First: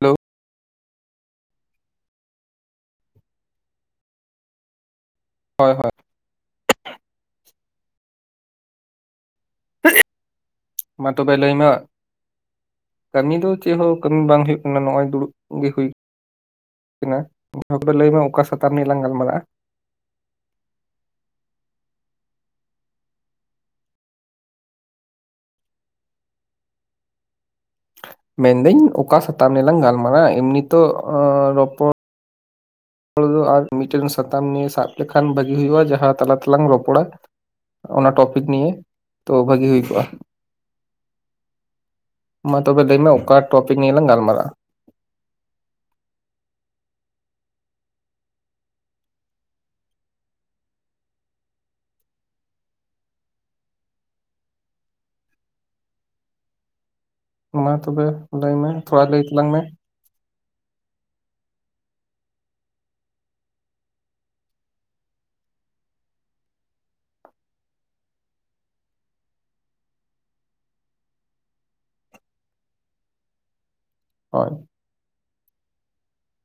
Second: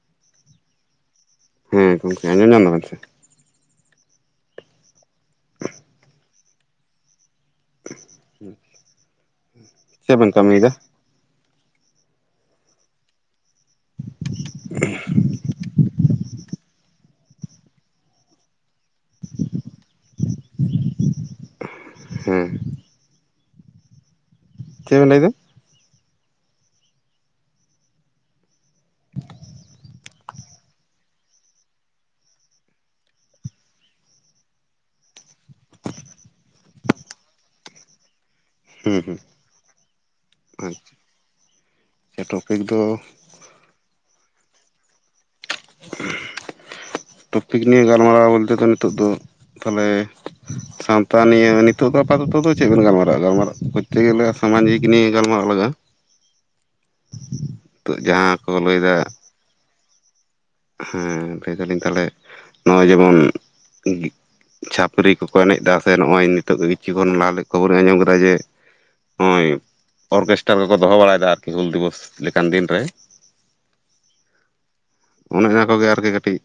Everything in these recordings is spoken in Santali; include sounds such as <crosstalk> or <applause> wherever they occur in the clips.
ᱦᱮᱞᱳ ᱦᱮᱸ ᱜᱚᱢᱠᱮ ᱟᱸᱡᱚᱢ ᱧᱟᱢ ᱫᱟᱵᱮᱱ ᱥᱮ? ᱦᱳᱭ ᱦᱳᱭ <inaudible> ᱪᱮᱫ ᱵᱮᱱ ᱠᱟᱹᱢᱤᱭᱮᱫᱟ ᱢᱟᱛᱚᱵᱮ ᱞᱟᱹᱭ ᱢᱮ ᱠᱟᱹᱢᱤ ᱫᱚ ᱪᱮᱫ ᱦᱚᱸ ᱠᱟᱹᱢᱤ ᱵᱟᱝ ᱦᱩᱭᱩᱜ ᱠᱟᱱᱟ ᱱᱚᱜ ᱚᱭ ᱫᱩᱲᱩᱜ ᱜᱮ ᱦᱩᱭ ᱛᱤᱦᱤᱧᱟᱜ ᱢᱟᱛᱚᱵᱮ ᱞᱟᱹᱭ ᱢᱮ ᱚᱠᱟ ᱥᱟᱛᱟᱢ ᱱᱤᱭᱟᱹ ᱞᱟᱝ ᱜᱟᱞᱢᱟᱨᱟᱜᱼᱟ᱾ <inaudible> ᱦᱮᱸ ᱪᱮᱫ ᱵᱮᱱ ᱞᱟᱹᱭ ᱮᱫᱟ? ᱢᱮᱱᱫᱟᱹᱧ ᱚᱠᱟ ᱥᱟᱛᱟᱢ ᱱᱤᱭᱟᱹ ᱞᱟᱝ ᱜᱟᱞᱢᱟᱨᱟᱜᱼᱟ ᱮᱢᱱᱤ ᱛᱚ ᱚᱸ ᱨᱚᱯᱚᱲ ᱦᱚᱲ ᱫᱚ ᱟᱨ ᱢᱤᱫᱴᱮᱱ ᱥᱟᱛᱟᱢ ᱱᱤᱭᱟᱹ ᱥᱟᱵ ᱞᱮᱠᱷᱟᱱ ᱵᱷᱟᱹᱜᱤ ᱦᱩᱭᱩᱜᱼᱟ ᱡᱟᱦᱟᱸ ᱛᱟᱞᱟ ᱛᱮᱞᱟᱝ ᱨᱚᱯᱚᱲᱟ᱾ ᱚᱱᱟ ᱴᱚᱯᱤᱠ ᱱᱤᱭᱟ ᱦᱩᱸ ᱛᱚ ᱵᱷᱟᱹᱜᱤ ᱦᱩᱭ ᱠᱚᱜᱼᱟ᱾ ᱦᱩᱸ ᱟᱪᱪᱷᱟ ᱢᱟ ᱴᱚᱯᱤᱠ ᱫᱚ ᱛᱚᱵᱮ ᱞᱟᱹᱭ ᱢᱮ ᱚᱠᱟ ᱴᱚᱯᱤᱠ ᱱᱤᱭᱟᱹ ᱞᱟᱝ <unintelligible> <unintelligible> ᱴᱚᱯᱤᱠ ᱱᱤᱭᱟᱹ ᱜᱟᱞᱢᱟᱨᱟᱣ ᱵᱚᱞᱛᱮ ᱫᱚ ᱱᱤᱛᱚᱜ ᱫᱚ ᱛᱟᱦᱚᱞᱮ ᱥᱟᱶᱛᱟ ᱱᱤᱭᱟᱹ ᱱᱤᱛᱚᱜ ᱫᱚ ᱛᱟᱦᱚᱞᱮ ᱥᱟᱶᱛᱟ ᱱᱤᱭᱟᱹ ᱟᱯᱟᱛᱚᱛᱚ ᱫᱚ ᱪᱮᱫ ᱵᱮᱱ ᱜᱟᱞᱢᱟᱨᱟᱜᱼᱟ ᱜᱟᱞᱢᱟᱨᱟᱜ ᱠᱚᱨᱛᱮ ᱜᱮᱞᱮ ᱥᱟᱢᱟᱡᱤᱠ ᱱᱤᱭᱟ ᱜᱟᱞᱢᱟᱨᱟᱜ ᱞᱟᱜᱟᱜ-ᱟ᱾ <unintelligible> ᱢᱟ ᱛᱚᱵᱮ ᱡᱟᱦᱟᱸ ᱠᱚ ᱞᱟᱹᱭ ᱢᱮ ᱞᱟᱹᱭᱫᱟ ᱛᱷᱚᱲᱟ ᱞᱟᱹᱭ ᱛᱟᱞᱟᱝ ᱢᱮ ᱦᱮᱸ ᱞᱟᱹᱭ ᱫᱟᱞᱤᱧ ᱛᱟᱦᱞᱮ ᱱᱚᱜᱼᱚᱭ ᱡᱮᱢᱚᱱ ᱪᱷᱟᱹᱯᱟᱹᱨᱤ ᱠᱚᱠᱚ ᱮᱱᱮᱡ ᱮᱫᱟ ᱥᱮ ᱱᱚᱜ ᱱᱤᱛ ᱠᱤᱪᱷᱩ ᱠᱷᱚᱱ ᱞᱟᱦᱟ ᱠᱷᱚᱵᱚᱨᱤᱧ ᱟᱸᱡᱚᱢ ᱠᱮᱫᱟ ᱡᱮ ᱱᱚᱜᱚᱭ ᱚᱨᱠᱮᱥᱴᱟᱨ ᱠᱚᱠᱚ ᱫᱚᱦᱚ ᱵᱟᱲᱟᱭᱮᱫᱟ ᱟᱨᱠᱤ ᱦᱩᱞ ᱫᱤᱵᱚᱥ ᱞᱮᱠᱟᱱ ᱫᱤᱱᱨᱮ ᱦᱳᱭ ᱚᱱᱮ ᱚᱱᱟ ᱠᱚᱜᱮ ᱟᱨᱠᱤ ᱠᱟᱹᱴᱤᱡ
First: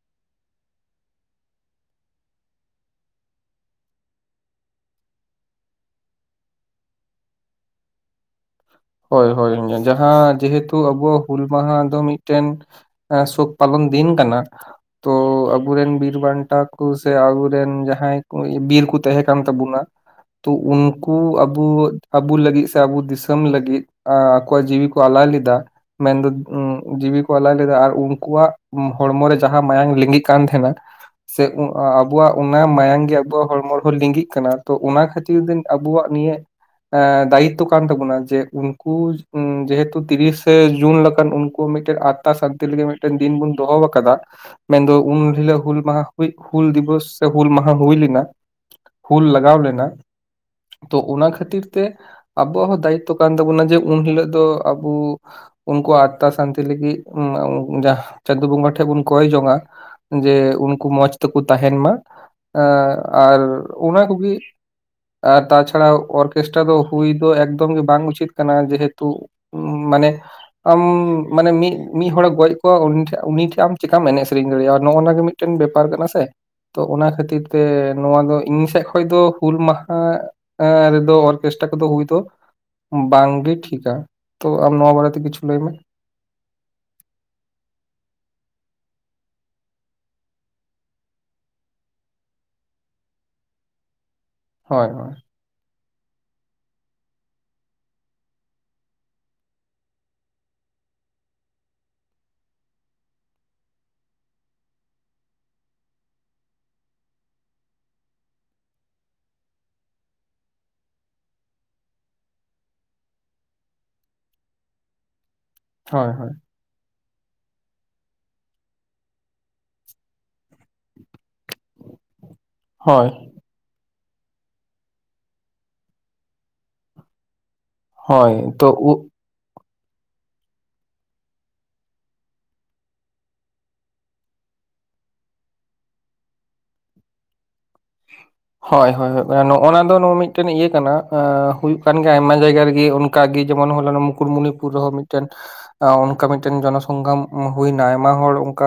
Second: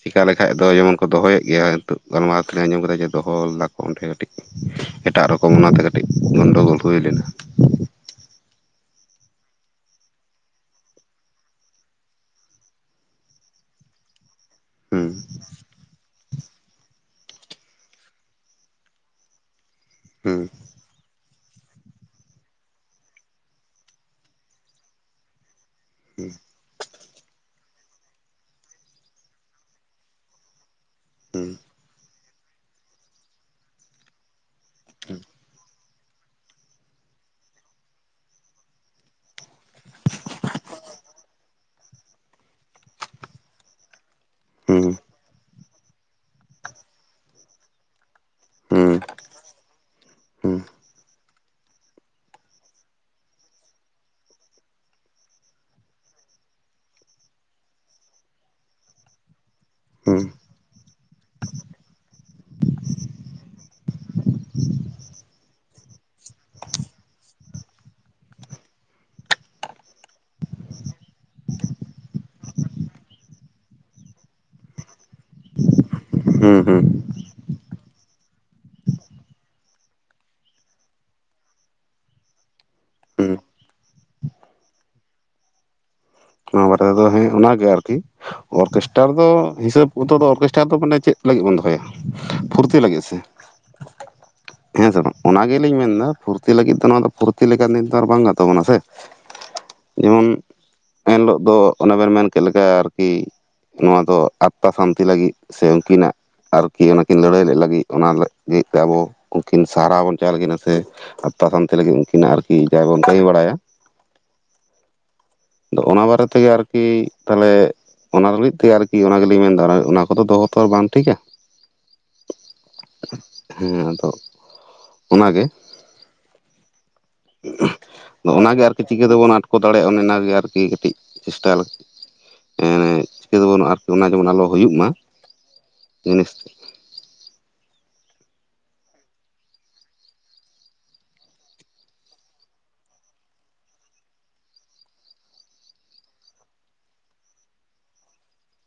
ᱪᱮᱠᱟ ᱞᱮᱠᱷᱟᱡ ᱫᱚ ᱡᱮᱢᱚᱱ ᱠᱚ ᱫᱚᱦᱚᱭᱮᱫ ᱜᱮᱭᱟ ᱱᱤᱛᱚᱜ ᱜᱟᱞᱢᱟᱨᱟᱣᱤᱧ ᱟᱸᱡᱚᱢ ᱠᱮᱫᱟ ᱡᱮ ᱫᱚᱦᱚ ᱞᱮᱫᱟ ᱠᱚ ᱚᱸᱰᱮ ᱠᱟᱹᱴᱤᱡ ᱮᱴᱟᱜ ᱨᱚᱠᱚᱢ ᱚᱱᱟᱛᱮ ᱠᱟᱹᱴᱤᱡ ᱜᱚᱱᱰᱚᱜᱳᱞ ᱦᱩᱭ ᱞᱮᱱᱟ᱾ <unintelligible> ᱦᱳᱭ ᱦᱳᱭ ᱡᱟᱦᱟᱸ ᱡᱮᱦᱮᱛᱩ ᱟᱵᱚᱣᱟᱜ ᱦᱩᱞ ᱢᱟᱦᱟ ᱫᱚ ᱢᱤᱫᱴᱮᱱ ᱥᱩᱠ ᱯᱟᱞᱚᱱ ᱫᱤᱱ ᱠᱟᱱᱟ ᱦᱩᱸ ᱛᱚ ᱟᱵᱚᱨᱮᱱ ᱵᱤᱨ ᱵᱟᱱᱴᱟ <unintelligible> ᱠᱚ ᱥᱮ ᱟᱵᱚᱨᱮᱱ ᱡᱟᱦᱟᱸᱭ ᱠᱚ ᱵᱤᱨ ᱠᱚ ᱛᱟᱦᱮᱸ ᱠᱟᱱ ᱛᱟᱵᱚᱱᱟ᱾ ᱦᱩᱸ ᱛᱚ ᱩᱱᱠᱩ ᱟᱵᱚ ᱟᱵᱩ ᱞᱟᱹᱜᱤᱫ ᱥᱮ ᱟᱵᱚ ᱫᱤᱥᱚᱢ ᱞᱟᱹᱜᱤᱫ ᱟᱠᱚᱣᱟᱜ ᱡᱤᱣᱤ ᱠᱚ ᱟᱞᱟᱭ ᱞᱮᱫᱟ ᱢᱮᱱᱫᱚ ᱡᱤᱣᱤ ᱠᱚ ᱟᱞᱟᱭ ᱞᱮᱫᱟ ᱟᱨ ᱩᱱᱠᱩᱣᱟᱜ ᱦᱚᱲᱢᱚ ᱨᱮ ᱡᱟᱦᱟᱸ ᱢᱟᱭᱟᱝ ᱞᱤᱸᱜᱤᱜ ᱠᱟᱱ ᱛᱟᱦᱮᱸᱱᱟ ᱥᱮ ᱟᱵᱚᱣᱟᱜ ᱚᱱᱟ ᱢᱟᱭᱟᱝ ᱜᱮ ᱟᱵᱚᱣᱟᱜ ᱦᱚᱲᱢᱚ ᱨᱮᱦᱚᱸ ᱞᱤᱜᱤᱜ ᱠᱟᱱᱟ ᱛᱚ ᱚᱱᱟ ᱠᱷᱟᱹᱛᱤᱨ ᱫᱚ ᱟᱵᱩᱣᱟᱜ ᱱᱤᱭᱟᱹ ᱫᱟᱭᱤᱛᱛᱚ ᱠᱟᱱ ᱛᱟᱵᱚᱱᱟ ᱡᱮ ᱩᱱᱠᱩ ᱡᱮᱦᱮᱛᱩ ᱛᱤᱨᱤᱥᱮ ᱡᱩᱱ ᱞᱮᱠᱟᱱ ᱩᱱᱠᱩ ᱢᱤᱫᱴᱤᱡ ᱟᱛᱛᱟ ᱥᱟᱱᱛᱤ ᱞᱟᱹᱜᱤᱫ ᱢᱤᱫᱴᱮᱱ ᱫᱤᱱ ᱵᱩᱱ ᱫᱚᱦᱚ ᱟᱠᱟᱫᱟ᱾ ᱦᱩᱸ ᱢᱮᱱᱫᱚ ᱩᱱᱤ ᱦᱤᱞᱚᱜ ᱦᱩᱞ ᱢᱟᱦᱟ ᱦᱩᱞ ᱫᱤᱵᱚᱥ ᱥᱮ ᱦᱩᱞ ᱢᱟᱦᱟ ᱦᱩᱭ ᱞᱮᱱᱟ᱾ ᱦᱩᱸ ᱦᱩᱞ ᱞᱟᱜᱟᱣ ᱞᱮᱱᱟ ᱦᱩᱸ ᱦᱩᱸ ᱛᱚ ᱚᱱᱟ ᱠᱷᱟᱹᱛᱤᱨ ᱠᱷᱟᱹᱛᱤᱨ ᱛᱮ ᱟᱵᱚᱣᱟᱜ ᱦᱚᱸ ᱫᱟᱭᱤᱛᱛᱚ ᱠᱟᱱ ᱛᱟᱵᱚᱱᱟ ᱡᱮ ᱩᱱ ᱦᱤᱞᱚᱜ ᱫᱚ ᱟᱵᱚ ᱩᱱᱠᱩ ᱟᱛᱛᱟ ᱥᱟᱱᱛᱤ ᱞᱟᱹᱜᱤᱫ ᱪᱟᱸᱫᱚ ᱵᱚᱸᱜᱟ ᱴᱷᱮᱱ ᱵᱚᱱ ᱠᱚᱭ ᱡᱚᱝᱼᱟ ᱡᱮ ᱩᱱᱠᱩ ᱢᱚᱡᱽ ᱛᱮᱠᱚ ᱛᱟᱦᱮᱱ ᱢᱟ ᱟᱨ ᱚᱱᱟ ᱠᱚᱜᱮ ᱟᱨ ᱛᱟᱪᱷᱟᱲᱟ ᱚᱨᱠᱮᱥᱴᱟᱨ ᱫᱚ ᱦᱩᱭ ᱫᱚ ᱮᱠᱫᱚᱢ ᱜᱮ ᱵᱟᱝ ᱩᱪᱤᱛ ᱠᱟᱱᱟ ᱡᱮᱦᱮᱛᱩ ᱢᱟᱱᱮ ᱟᱢ ᱢᱟᱱᱮ ᱢᱤᱫ ᱢᱤᱫ ᱦᱚᱲᱮ ᱜᱚᱡ ᱠᱚᱣᱟ ᱩᱱᱤ ᱴᱷᱮᱱ ᱟᱢ ᱪᱤᱠᱠᱟᱢ ᱮᱱᱮᱡ ᱥᱮᱨᱮᱧ ᱫᱟᱲᱮᱭᱟᱜᱼᱟ ᱱᱚᱜ ᱚᱱᱟ ᱜᱮ ᱢᱤᱫᱴᱮᱱ ᱵᱮᱯᱟᱨ ᱠᱟᱱᱟ ᱥᱮ ᱦᱩᱸ ᱦᱩᱸ ᱛᱚ ᱦᱩᱸ ᱚᱱᱟ ᱠᱷᱟᱹᱛᱤᱨ ᱛᱮ ᱱᱚᱣᱟ ᱫᱚ ᱤᱧ ᱥᱮᱫ ᱠᱷᱚᱱ ᱫᱚ ᱦᱩᱞ ᱢᱟᱦᱟ ᱨᱮᱫᱚ ᱚᱨᱠᱮᱥᱴᱟᱨ <unintelligible> ᱦᱩᱸ ᱵᱟᱝᱜᱮ ᱴᱷᱤᱠᱟ ᱛᱚ ᱟᱢ ᱱᱚᱣᱟ ᱵᱟᱨᱮ ᱛᱮ ᱠᱤᱪᱷᱩ ᱞᱟᱹᱭ ᱢᱮ ᱱᱚᱣᱟ ᱵᱟᱨᱮ ᱛᱮᱫᱚ ᱦᱮᱸ ᱚᱱᱟᱜᱮ ᱟᱨᱠᱤ ᱚᱨᱠᱮᱥᱴᱟᱨ ᱫᱚ ᱦᱤᱥᱟᱹᱵ ᱫᱚ ᱚᱨᱠᱮᱥᱴᱟᱨ ᱫᱚ ᱢᱟᱱᱮ ᱪᱮᱫ ᱞᱟᱹᱜᱤᱫ ᱵᱚᱱ ᱫᱚᱦᱚᱭᱟ ᱯᱷᱩᱨᱛᱤ ᱞᱟᱹᱜᱤᱫ ᱥᱮ ᱠᱷᱟᱹᱞᱤ <inaudible> ᱦᱮᱸ ᱥᱮ ᱵᱟᱝ ᱚᱱᱟ ᱜᱮ ᱞᱤᱧ ᱢᱮᱱ ᱮᱫᱟ ᱯᱷᱩᱨᱛᱤ ᱞᱟᱹᱜᱤᱫ ᱫᱚ ᱱᱚᱣᱟ ᱫᱚ ᱯᱷᱩᱨᱛᱤ ᱞᱮᱠᱟ ᱫᱤᱱ ᱫᱚ ᱵᱟᱝᱟᱱ ᱛᱟᱵᱚᱱᱟ ᱥᱮ ᱡᱮᱢᱚᱱ ᱮᱱᱦᱤᱞᱳᱜ ᱫᱚ ᱚᱱᱮ ᱵᱮᱱ ᱢᱮᱱ ᱠᱮᱫ ᱞᱮᱠᱟ ᱟᱨᱠᱤ ᱱᱚᱣᱟ ᱫᱚ ᱟᱛᱛᱟ ᱥᱟᱱᱛᱤ ᱞᱟᱹᱜᱤᱫ ᱥᱮ ᱩᱱᱠᱤᱱᱟᱜ ᱟᱨᱠᱤ ᱚᱱᱟᱠᱤᱱ ᱞᱟᱹᱲᱦᱟᱹᱭ ᱞᱮᱫ ᱞᱟᱹᱜᱤᱫ ᱚᱱᱟ ᱞᱟᱹᱜᱤᱫ ᱛᱮ ᱟᱵᱚ ᱩᱱᱠᱤᱱ ᱥᱟᱨᱦᱟᱣ ᱵᱚᱱ ᱪᱟᱞ ᱟᱠᱤᱱᱟ ᱥᱮ ᱛᱟᱭᱟ ᱥᱟᱱᱛᱤ ᱞᱟᱹᱜᱤᱫ ᱩᱱᱠᱤᱱᱟᱜ ᱟᱨᱠᱤ ᱡᱟᱦᱟᱸᱭ ᱵᱚᱱ ᱠᱟᱹᱢᱤ ᱵᱟᱲᱟᱭᱟ <inaudible> ᱟᱫᱚ ᱚᱱᱟ ᱵᱟᱨᱮ ᱦᱳᱭ ᱛᱮᱜᱮ ᱟᱨᱠᱤ ᱛᱟᱦᱚᱞᱮ ᱚᱱᱟ ᱞᱟᱹᱜᱤᱫ ᱛᱮ ᱟᱨᱠᱤ ᱚᱱᱟ ᱜᱮᱞᱤᱧ ᱢᱮᱱᱫᱟ ᱚᱱᱟ ᱠᱚᱫᱚ ᱫᱚᱦᱚ ᱛᱚ ᱵᱟᱝ ᱴᱷᱤᱠᱟ ᱦᱳᱭ ᱦᱮᱸ ᱟᱫᱚ ᱚᱱᱟᱜᱮ <unintelligible> ᱟᱫᱚ ᱦᱳᱭ ᱚᱱᱟᱜᱮ ᱛᱚ ᱟᱨᱠᱤ ᱩ ᱪᱤᱠᱟᱹ ᱛᱮᱵᱚᱱ ᱟᱴᱠᱚ ᱫᱟᱲᱮᱭᱟᱜᱼᱟ ᱚᱱᱮ ᱚᱱᱟᱜᱮ ᱟᱨᱠᱤ ᱠᱟᱹᱴᱤᱡ ᱪᱮᱥᱴᱟᱭ ᱪᱤᱠᱟᱹᱛᱮ ᱵᱚᱱ <unintelligible> ᱦᱩᱭᱩᱜ ᱢᱟ ᱡᱤᱱᱤᱥ ᱦᱳᱭ ᱦᱳᱭ ᱱᱚᱜ ᱱᱟ ᱫᱚ ᱢᱤᱫᱴᱮᱱ ᱤᱭᱟᱹ ᱠᱟᱱᱟ ᱦᱩᱭᱩᱜ ᱠᱟᱱ ᱜᱮᱭᱟ ᱟᱭᱢᱟ ᱡᱟᱭᱜᱟ ᱨᱮᱜᱮ ᱚᱱᱠᱟᱜᱮ ᱡᱮᱢᱚᱱ ᱦᱚᱞᱟ ᱱᱚᱜ ᱢᱩᱠᱩᱴᱢᱩᱱᱤᱯᱩᱨ ᱨᱮᱦᱚᱸ ᱢᱤᱫᱴᱮᱱ ᱚᱱᱠᱟ ᱢᱤᱫᱴᱮᱱ ᱡᱚᱱᱚ ᱥᱚᱝᱜᱨᱟᱢ ᱦᱩᱭᱱᱟ ᱟᱭᱢᱟ ᱦᱚᱲ ᱚᱱᱠᱟ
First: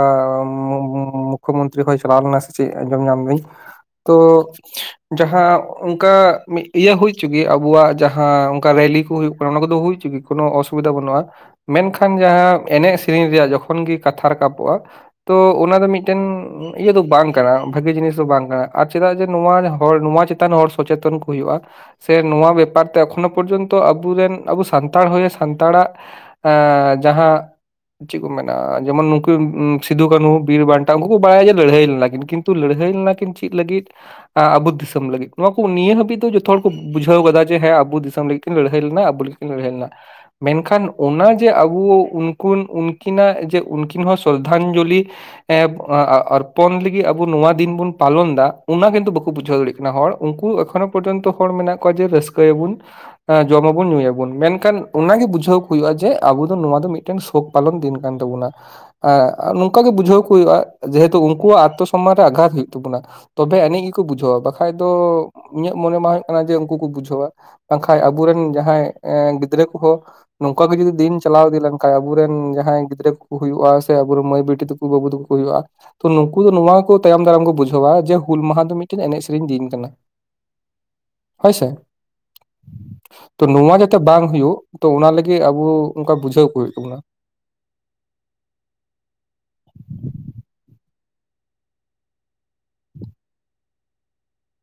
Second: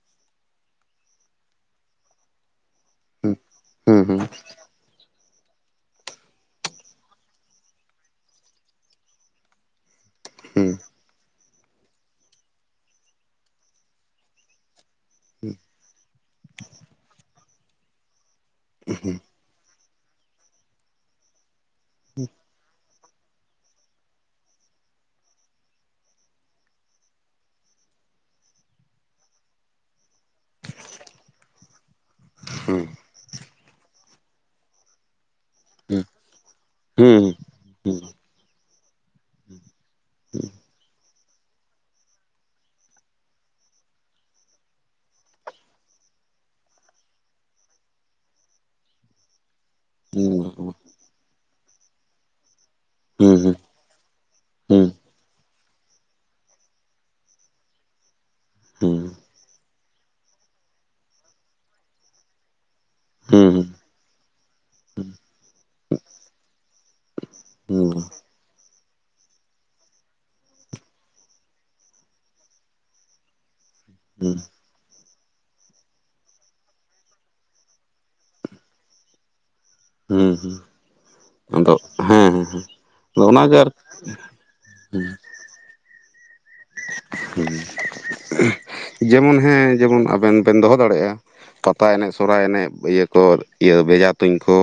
ᱢᱩᱠᱷᱚ ᱢᱚᱱᱛᱨᱤ ᱦᱚᱭ ᱪᱟᱞᱟᱣ ᱞᱮᱱᱟ ᱥᱮ ᱪᱮᱫ ᱟᱸᱡᱚᱢ ᱧᱟᱢ ᱦᱩᱸ ᱫᱟᱹᱧ ᱦᱩᱸ ᱛᱚ ᱡᱟᱦᱟᱸ ᱚᱱᱠᱟ ᱤᱭᱟᱹ ᱦᱩᱭ ᱦᱚᱪᱚ ᱟᱵᱚᱣᱟᱜ ᱡᱟᱦᱟᱸ ᱚᱱᱠᱟ ᱨᱮᱞᱤ ᱠᱚ ᱦᱩᱭᱩᱜ ᱠᱟᱱᱟ ᱚᱱᱟ ᱫᱚ ᱦᱩᱭᱪᱤ ᱠᱳᱱᱳ ᱦᱩᱸ ᱚᱥᱩᱵᱤᱫᱷᱟ ᱵᱟᱹᱱᱩᱜᱼᱟ ᱢᱮᱱᱠᱷᱟᱱ ᱡᱟᱦᱟᱸ ᱮᱱᱮᱡ ᱥᱮᱨᱮᱧ ᱨᱮᱭᱟᱜ ᱡᱚᱠᱷᱚᱱ ᱜᱮ ᱠᱟᱛᱷᱟ ᱨᱟᱠᱟᱵᱚᱜᱼᱟ ᱛᱚ ᱦᱩᱸ ᱚᱱᱟ ᱫᱚ ᱢᱤᱫᱴᱮᱱ ᱤᱭᱟᱹ ᱫᱚ ᱵᱟᱝ ᱠᱟᱱᱟ ᱵᱷᱟᱜᱮ ᱡᱤᱱᱤᱥ ᱫᱚ ᱵᱟᱝ ᱠᱟᱱᱟ ᱟᱨ ᱪᱮᱫᱟᱜ ᱦᱩᱸ ᱦᱩᱸ ᱡᱮ ᱱᱚᱣᱟ ᱦᱚᱲ ᱱᱚᱣᱟ ᱪᱮᱛᱟᱱ ᱦᱚᱲ ᱥᱚᱪᱮᱛᱚᱱ ᱠᱚ ᱦᱩᱭᱩᱜᱼᱟ ᱥᱮ ᱱᱚᱣᱟ ᱵᱮᱯᱟᱨ ᱛᱮ ᱮᱠᱷᱚᱱᱳ ᱯᱚᱨᱡᱚᱱᱛᱚ ᱟᱵᱚᱨᱮᱱ ᱟᱵᱚ ᱥᱟᱱᱛᱟᱲ ᱦᱩᱭ ᱥᱟᱱᱛᱟᱲᱟᱜ ᱮ ᱡᱟᱦᱟᱸ ᱪᱮᱫ ᱠᱚ ᱢᱮᱱᱟ ᱡᱮᱢᱚᱱ ᱱᱩᱠᱩ ᱥᱤᱫᱩᱠᱟᱱᱦᱩ ᱵᱤᱨ ᱵᱟᱱᱴᱟ ᱩᱱᱠᱩ ᱠᱚ ᱵᱟᱲᱟᱭᱟ ᱡᱮ ᱞᱟᱹᱲᱦᱟᱹᱭ ᱞᱮᱱᱟᱠᱤᱱ ᱠᱤᱱᱛᱩ ᱞᱟᱹᱲᱦᱟᱹᱭ ᱦᱩᱸ ᱫᱷᱟᱹᱭ ᱞᱮᱱᱟ ᱠᱤᱱ ᱪᱮᱫ ᱞᱟᱹᱜᱤᱫ ᱟᱵᱚ ᱫᱤᱥᱚᱢ ᱞᱟᱹᱜᱤᱫ ᱱᱚᱣᱟ ᱠᱚ ᱱᱤᱭᱟᱹ ᱦᱟᱹᱵᱤᱡ ᱫᱚ ᱡᱚᱛᱚ ᱦᱚᱲ ᱠᱚ ᱵᱩᱡᱷᱟᱹᱣ ᱦᱩᱸ ᱠᱟᱫᱟ ᱡᱮ ᱦᱮᱸ ᱟᱵᱚ ᱦᱩᱸ ᱫᱤᱥᱚᱢ ᱞᱟᱹᱜᱤᱫ ᱤᱱ ᱞᱟᱹᱲᱦᱟᱹᱭ ᱞᱮᱱᱟ ᱟᱵᱚ ᱞᱮᱠᱤᱱ ᱞᱟᱹᱲᱦᱟᱹᱭ ᱞᱮᱱᱟ ᱦᱩᱸ ᱢᱮᱱᱠᱷᱟᱱ ᱚᱱᱟ ᱡᱮ ᱟᱵᱚ ᱩᱱᱠᱤᱱ ᱩᱱᱠᱤᱱᱟᱜ ᱡᱮ ᱩᱱᱠᱤᱱ ᱦᱚᱸ ᱥᱨᱚᱫᱽᱫᱷᱟᱧᱡᱚᱞᱤ ᱚᱨᱯᱚᱱ ᱞᱟᱹᱜᱤᱫ ᱟᱵᱚ ᱱᱚᱣᱟ ᱫᱤᱱ ᱵᱚᱱ ᱯᱟᱞᱚᱱ ᱮᱫᱟ ᱚᱱᱟ ᱠᱤᱱᱛᱩ ᱵᱟᱠᱚ ᱵᱩᱡᱷᱟᱹᱣ ᱫᱟᱲᱮᱭᱟᱜ ᱠᱟᱱᱟ ᱦᱚᱲ ᱦᱩᱸ ᱩᱱᱠᱩ ᱮᱠᱷᱚᱱᱚ ᱯᱚᱨᱡᱚᱱᱛᱚ ᱦᱚᱲ ᱢᱮᱱᱟᱜ ᱠᱚᱣᱟ ᱡᱮ ᱨᱟᱹᱥᱠᱟᱹᱭᱟᱵᱚᱱ ᱦᱩᱸ ᱦᱩᱸ ᱡᱚᱢ ᱚᱱ ᱧᱩᱭᱟᱵᱚᱱ ᱢᱮᱱᱠᱷᱟᱱ ᱚᱱᱟᱜᱮ ᱵᱩᱡᱷᱟᱹᱣ ᱠᱚ ᱦᱩᱭᱩᱜᱼᱟ ᱡᱮ ᱟᱵᱚ ᱫᱚ ᱱᱚᱣᱟ ᱫᱚ ᱢᱤᱫᱴᱮᱱ ᱥᱳᱠ ᱯᱟᱞᱚᱱ ᱫᱤᱱ ᱠᱟᱱ ᱛᱟᱵᱚᱱᱟ ᱮᱸ ᱱᱚᱝᱠᱟᱱᱟᱜ ᱜᱮ ᱵᱩᱡᱷᱟᱹᱣ ᱠᱚ ᱦᱩᱭᱩᱜᱼᱟ ᱡᱮᱦᱮᱛᱩ ᱩᱱᱠᱩᱣᱟᱜ ᱟᱛᱚ ᱥᱚᱢᱢᱟᱱ ᱨᱮ ᱟᱜᱷᱟᱛ ᱦᱩᱭᱩᱜ ᱛᱟᱵᱚᱱᱟ ᱛᱚᱵᱮ ᱦᱩᱸ ᱮᱱᱮᱡ ᱜᱮᱠᱚ ᱵᱩᱡᱷᱟᱹᱣᱟ ᱵᱟᱠᱷᱟᱡ ᱫᱚ ᱤᱧᱟᱹᱜ ᱢᱚᱱᱮ ᱢᱟ ᱦᱳᱭᱳᱜ ᱠᱟᱱᱟ ᱡᱮ ᱩᱱᱠᱩ ᱠᱚ ᱵᱩᱡᱷᱟᱹᱣᱟ ᱵᱟᱝᱠᱷᱟᱡ ᱦᱩᱸ ᱟᱵᱚᱨᱮᱱ ᱟ ᱡᱟᱦᱟᱸᱭ ᱜᱤᱫᱽᱨᱟᱹ ᱠᱚᱦᱚᱸ ᱱᱚᱝᱠᱟ ᱜᱮ ᱡᱩᱫᱤ ᱫᱤᱱ ᱪᱟᱞᱟᱣ ᱤᱫᱤ ᱞᱮᱱᱠᱷᱟᱱ ᱟᱵᱚᱨᱮᱱ ᱡᱟᱦᱟᱸᱭ ᱜᱤᱫᱽᱨᱟᱹ ᱦᱩᱭᱩᱜᱼᱟ ᱥᱮ ᱟᱵᱚᱨᱮᱱ ᱢᱟᱹᱭ ᱵᱤᱴᱤ ᱵᱟᱹᱵᱩ ᱛᱟᱠᱚ ᱦᱩᱭᱩᱜᱼᱟ ᱛᱚ ᱱᱩᱠᱩ ᱫᱚ ᱱᱚᱶᱟ ᱛᱟᱭᱚᱢ ᱫᱟᱨᱟᱢ ᱠᱚ ᱵᱩᱡᱷᱟᱹᱣᱟ ᱡᱮ ᱦᱩᱞ ᱢᱟᱦᱟ ᱫᱚ ᱢᱤᱫ ᱴᱟᱝ ᱮᱱᱮᱡ ᱥᱮᱨᱮᱧ ᱫᱤᱱ ᱠᱟᱱᱟ ᱦᱩᱸ ᱦᱩᱸ ᱦᱳᱭᱥᱮ ᱟᱫᱚ ᱦᱮᱸ ᱦᱮᱸ ᱦᱮᱸ ᱟᱫᱚ ᱛᱚ ᱚᱱᱟᱜᱮ ᱟᱨ ᱱᱚᱣᱟ ᱡᱟᱛᱮ ᱵᱟᱝ ᱦᱩᱭᱩᱜ ᱛᱚ ᱚᱱᱟ ᱞᱟᱹᱜᱤᱫ ᱟᱵᱚ ᱚᱱᱠᱟ ᱵᱩᱡᱷᱟᱹᱣ ᱠᱚ ᱦᱩᱭᱩᱜ ᱛᱟᱵᱚᱱᱟ ᱦᱩᱸ ᱡᱮᱢᱚᱱ <unintelligible> ᱦᱮᱸ ᱡᱮᱢᱚᱱ ᱟᱵᱮᱱ ᱵᱮᱱ ᱫᱚᱦᱚ ᱫᱟᱲᱮᱭᱟᱜᱼᱟ ᱯᱟᱛᱟ ᱮᱱᱮᱡ ᱥᱚᱨᱦᱟᱭ ᱮᱱᱮᱡ ᱤᱭᱟᱹ ᱠᱚ ᱵᱷᱮᱡᱟ ᱛᱩᱧ ᱠᱚ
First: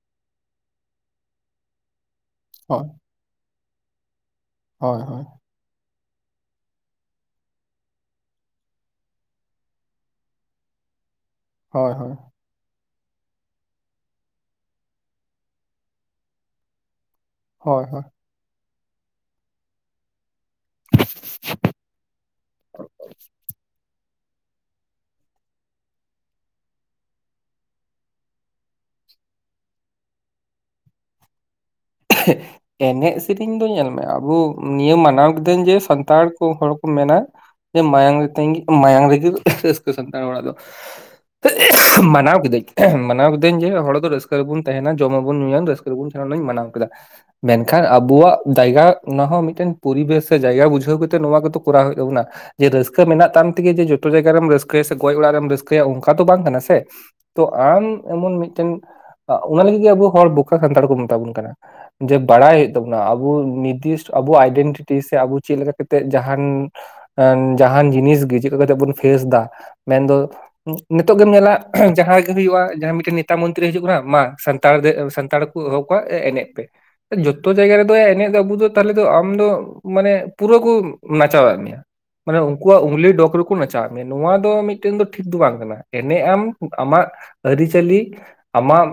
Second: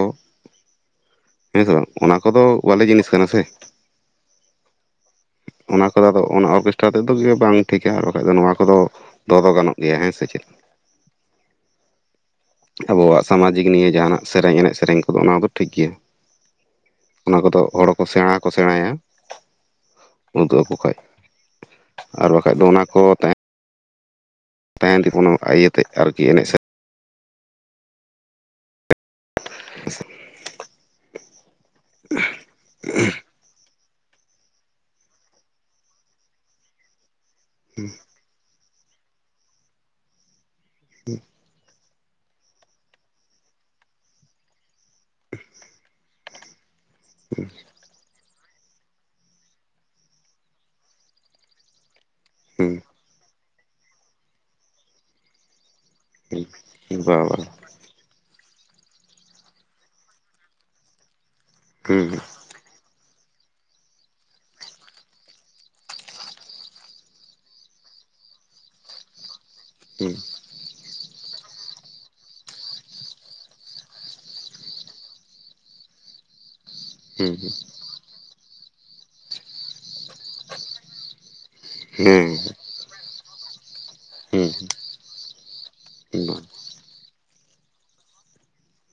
ᱦᱮᱸ ᱥᱮ ᱵᱟᱝ ᱚᱱᱟ ᱠᱚᱫᱚ ᱵᱷᱟᱞᱮ ᱦᱳᱭ ᱡᱤᱱᱤᱥ ᱠᱟᱱᱟ ᱥᱮ ᱦᱳᱭ ᱦᱳᱭ ᱚᱱᱟ <unintelligible> ᱴᱟ ᱛᱮᱫᱚ ᱵᱟᱝ ᱴᱷᱤᱠᱟ ᱟᱨ ᱵᱟᱠᱷᱟᱱ ᱫᱚ ᱱᱚᱣᱟ ᱠᱚᱫᱚ ᱛᱚ ᱫᱚ ᱜᱟᱱᱚᱜ ᱜᱮᱭᱟ ᱦᱮᱸ ᱥᱮ ᱪᱮᱫ ᱦᱳᱭ ᱦᱳᱭ ᱟᱵᱚᱣᱟᱜ ᱥᱟᱢᱟᱡᱤᱠ ᱱᱤᱭᱮ ᱡᱟᱦᱟᱱᱟᱜ ᱥᱮᱨᱮᱧ ᱮᱱᱮᱡ ᱥᱮᱨᱮᱧ ᱠᱚᱫᱚ ᱚᱱᱟ ᱠᱚᱫᱚ ᱴᱷᱤᱠ ᱜᱮᱭᱟ ᱚᱱᱟ ᱠᱚᱫᱚ ᱦᱚᱲ ᱦᱳᱭ ᱥᱮᱬᱟ ᱦᱚᱸ ᱠᱚ ᱥᱮᱬᱟᱭᱟ ᱩᱫᱩᱜ ᱟᱠᱚ ᱠᱷᱟᱱ ᱟᱨ ᱵᱟᱠᱷᱟᱡ ᱫᱚ ᱚᱱᱟ ᱠᱚ ᱛᱟᱦᱮᱸ ᱴᱮᱱᱯᱳᱱᱳ ᱤᱭᱟᱹᱛᱮ ᱟᱨᱠᱤ ᱮᱱᱮᱡ ᱥᱮᱨᱮᱧ ᱦ <inaudible> ᱮᱱᱮᱡ ᱥᱮᱨᱮᱧ ᱫᱚ ᱧᱮᱞ ᱟᱵᱚ ᱱᱤᱭᱟᱹ ᱢᱟᱱᱟᱣ ᱠᱤᱫᱟᱹᱧ ᱡᱮ ᱥᱟᱱᱛᱟᱲ ᱠᱚ ᱦᱚᱲ ᱠᱚ ᱢᱮᱱᱟ ᱡᱮ ᱢᱟᱭᱟᱝ ᱨᱤᱛᱤᱧ ᱜᱮ ᱢᱟᱭᱟᱝ ᱨᱮᱜᱮ ᱨᱟᱹᱥᱠᱟᱹ ᱥᱟᱱᱛᱟᱲ ᱦᱚᱲᱟᱜ ᱫᱚ <unintelligible> ᱢᱟᱱᱟᱣ ᱠᱤᱫᱟᱹᱧ ᱢᱟᱱᱟᱣ ᱠᱤᱫᱟᱹᱧ ᱡᱮ ᱦᱚᱲ ᱫᱚ ᱨᱟᱹᱥᱠᱟᱹ ᱨᱮᱵᱚᱱ ᱛᱟᱦᱮᱱᱟ ᱡᱚᱢᱟᱵᱚᱱ ᱧᱩᱭᱟ ᱨᱟᱹᱥᱠᱟᱹ ᱨᱮᱵᱚᱱ ᱛᱟᱦᱮᱱᱟ ᱚᱱᱟᱧ ᱢᱟᱱᱟᱣᱣᱟ ᱢᱮᱱᱠᱷᱟᱱ ᱟᱵᱚᱣᱟᱜ ᱡᱟᱭᱜᱟ ᱚᱱᱟ ᱦᱚᱸ ᱢᱤᱫᱴᱮᱱ ᱯᱚᱨᱤᱵᱮᱥ ᱥᱮ ᱡᱟᱭᱜᱟ ᱵᱩᱡᱷᱟᱹᱣ ᱠᱟᱛᱮ ᱱᱚᱣᱟ ᱠᱚᱫᱚ ᱠᱚᱨᱟᱣ ᱦᱩᱭᱩᱜ ᱛᱟᱵᱚᱱᱟ ᱡᱮ ᱦᱩᱸ ᱨᱟᱹᱥᱠᱟᱹ ᱢᱮᱱᱟᱜ ᱛᱟᱢ ᱛᱮᱜᱮ ᱡᱮ ᱡᱚᱛᱚ ᱡᱟᱭᱜᱟ ᱨᱮ ᱨᱟᱹᱥᱠᱟᱹ ᱥᱮ ᱜᱚᱡ ᱚᱲᱟᱜ ᱨᱮ ᱨᱟᱹᱥᱠᱟᱹ ᱤᱠᱟᱹᱭᱟ ᱚᱱᱠᱟ ᱫᱚ ᱵᱟᱝ ᱦᱩᱸ ᱠᱟᱱᱟ ᱥᱮ ᱦᱩᱸ ᱵᱟ ᱛᱚ ᱟᱢ ᱮᱢᱚᱱ ᱢᱤᱫ ᱮᱱ ᱚᱱᱟ ᱞᱟᱹᱜᱤᱫ ᱜᱮ ᱟᱵᱚ ᱦᱚᱲ ᱵᱚᱠᱟ ᱥᱟᱱᱛᱟᱲ ᱠᱚ ᱢᱮᱛᱟ ᱵᱚᱱ ᱠᱟᱱᱟ ᱡᱮ ᱵᱟᱲᱟᱭ ᱦᱩᱭᱩᱜ ᱛᱟᱵᱚᱱᱟ ᱟᱵ ᱱᱤᱨᱫᱤᱥᱴ ᱟᱵᱚ ᱟᱭᱰᱮᱱᱴᱤᱴᱤ ᱥᱮ ᱟᱵᱚ ᱪᱮᱫ ᱞᱮᱠᱟ ᱠᱟᱛᱮᱜ ᱡᱟᱦᱟᱱ ᱡᱟᱦᱟᱱ ᱡᱤᱱᱤᱥ ᱪᱮᱫᱠᱟ ᱠᱟᱛᱮᱜ ᱵᱚᱱ ᱯᱷᱮᱥ ᱮᱫᱟ ᱢᱮᱱᱫᱚ ᱱᱤᱛᱚᱜ ᱜᱮᱢ ᱧᱮᱞᱟ <unintelligible> ᱡᱟᱦᱟᱸ ᱜᱮ ᱦᱩᱭᱩᱜᱼᱟ ᱡᱟᱦᱟᱸ ᱢᱤᱫᱴᱮᱱ ᱱᱮᱛᱟ ᱢᱚᱱᱛᱨᱤᱤᱭ ᱦᱤᱡᱩᱜ ᱠᱟᱱᱟ ᱢᱟ ᱥᱟᱱᱛᱟᱲ ᱥᱟᱱᱛᱟᱲ ᱠᱚᱦ ᱚᱣᱟᱜ ᱮᱱᱮᱡ ᱯᱮ ᱡᱚᱛᱚ ᱡᱟᱭᱜᱟ ᱨᱮᱫᱚ ᱮᱱᱮᱡ ᱟᱵᱩ ᱫᱚ ᱛᱟᱦᱚᱞᱮ ᱫᱚ ᱟᱢ ᱫᱚ ᱢᱟᱱᱮ ᱯᱩᱨᱟᱹ ᱠᱚᱪ ᱪᱟᱣᱮᱫ ᱢᱮᱭᱟ ᱢᱟᱱᱮ ᱩᱱᱠᱩᱣᱟᱜ ᱩᱝᱞᱤ ᱰᱚᱜ ᱨᱮᱠᱚ ᱱᱟᱪᱟᱣᱮᱫ ᱢᱮ ᱱᱚᱣᱟ ᱫᱚ ᱢᱤᱫᱴᱮᱱ ᱫᱚ ᱴᱷᱤᱠ ᱫᱚ ᱵᱟᱝ ᱠᱟᱱᱟ ᱮᱱᱮᱡ ᱟᱢ ᱟᱢᱟᱜ ᱟᱹᱨᱤᱪᱟᱹᱞᱤ ᱟᱢᱟᱜ